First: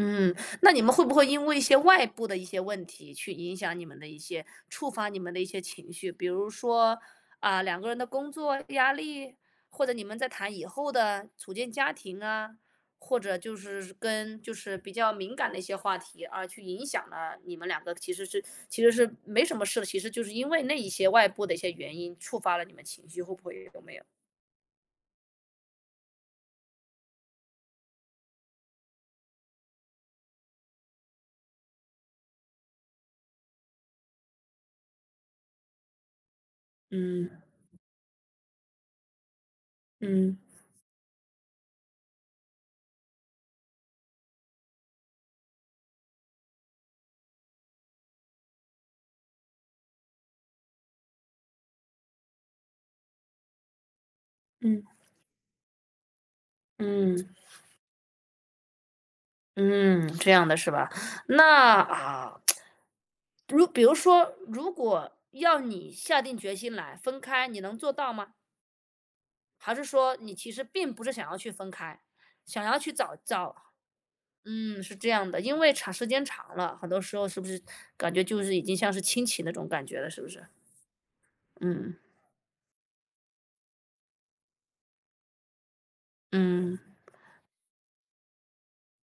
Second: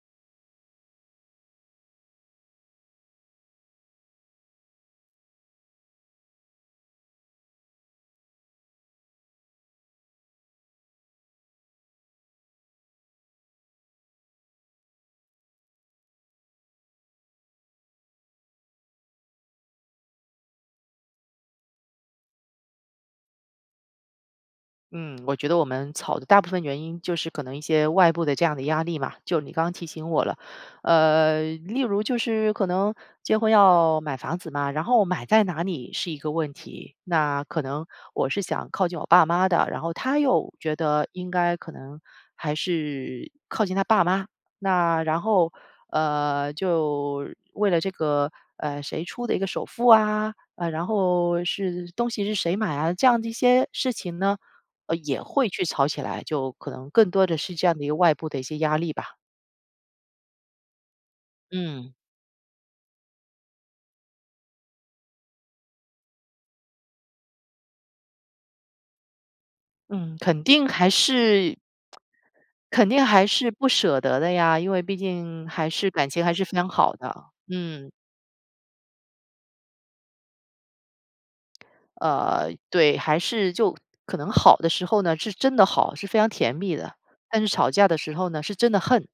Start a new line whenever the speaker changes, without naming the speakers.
嗯，那你们会不会因为一些外部的一些问题去影响你们的一些触发你们的一些情绪？比如说，啊，两个人的工作压力，或者你们在谈以后的，组建家庭啊。或者就是跟就是比较敏感的一些话题，啊，去影响了你们两个。其实是其实是没什么事的，其实就是因为那一些外部的一些原因，触发了你们情绪，会不会？有没有？
嗯，我觉得我们吵的大部分原因就是可能一些外部的这样的压力嘛，就你刚提醒我了。呃，例如就是，可能结婚要买房子嘛，然后买在哪里？是一个问题。
嗯。
那可能，我是想靠近我爸妈的，然后，他
嗯。
又觉得应该可能还是，靠近他爸妈。那然后，呃，就为了这个，呃，谁出的一个首付啊？呃，然后是东西是谁买啊？这样的一些事情呢，
嗯。
呃，也会去吵起来，就可能更多
嗯。
的是这样的一个外部的一些压力吧。
嗯，这样的是吧？那
嗯。
啊 如比如说，如果要你下定决心来分开，你能做到吗？还是
嗯，
说，你
肯
其实
定还
并不是想要去
是
分开，想要
肯
去
定
找
还是
找
不舍得的呀，因为
嗯，是
毕
这样的。
竟，
因
还
为
是
长时
感情
间
还是非
长
常
了，很
好
多时
的，
候是不是，
嗯。
感觉就是已经像是亲情那种感觉了，是不是？嗯。嗯。
呃，对，还是就可能好的时候呢，是真的好，是非常甜蜜
嗯。
的。但是吵架的时候呢，是真的恨。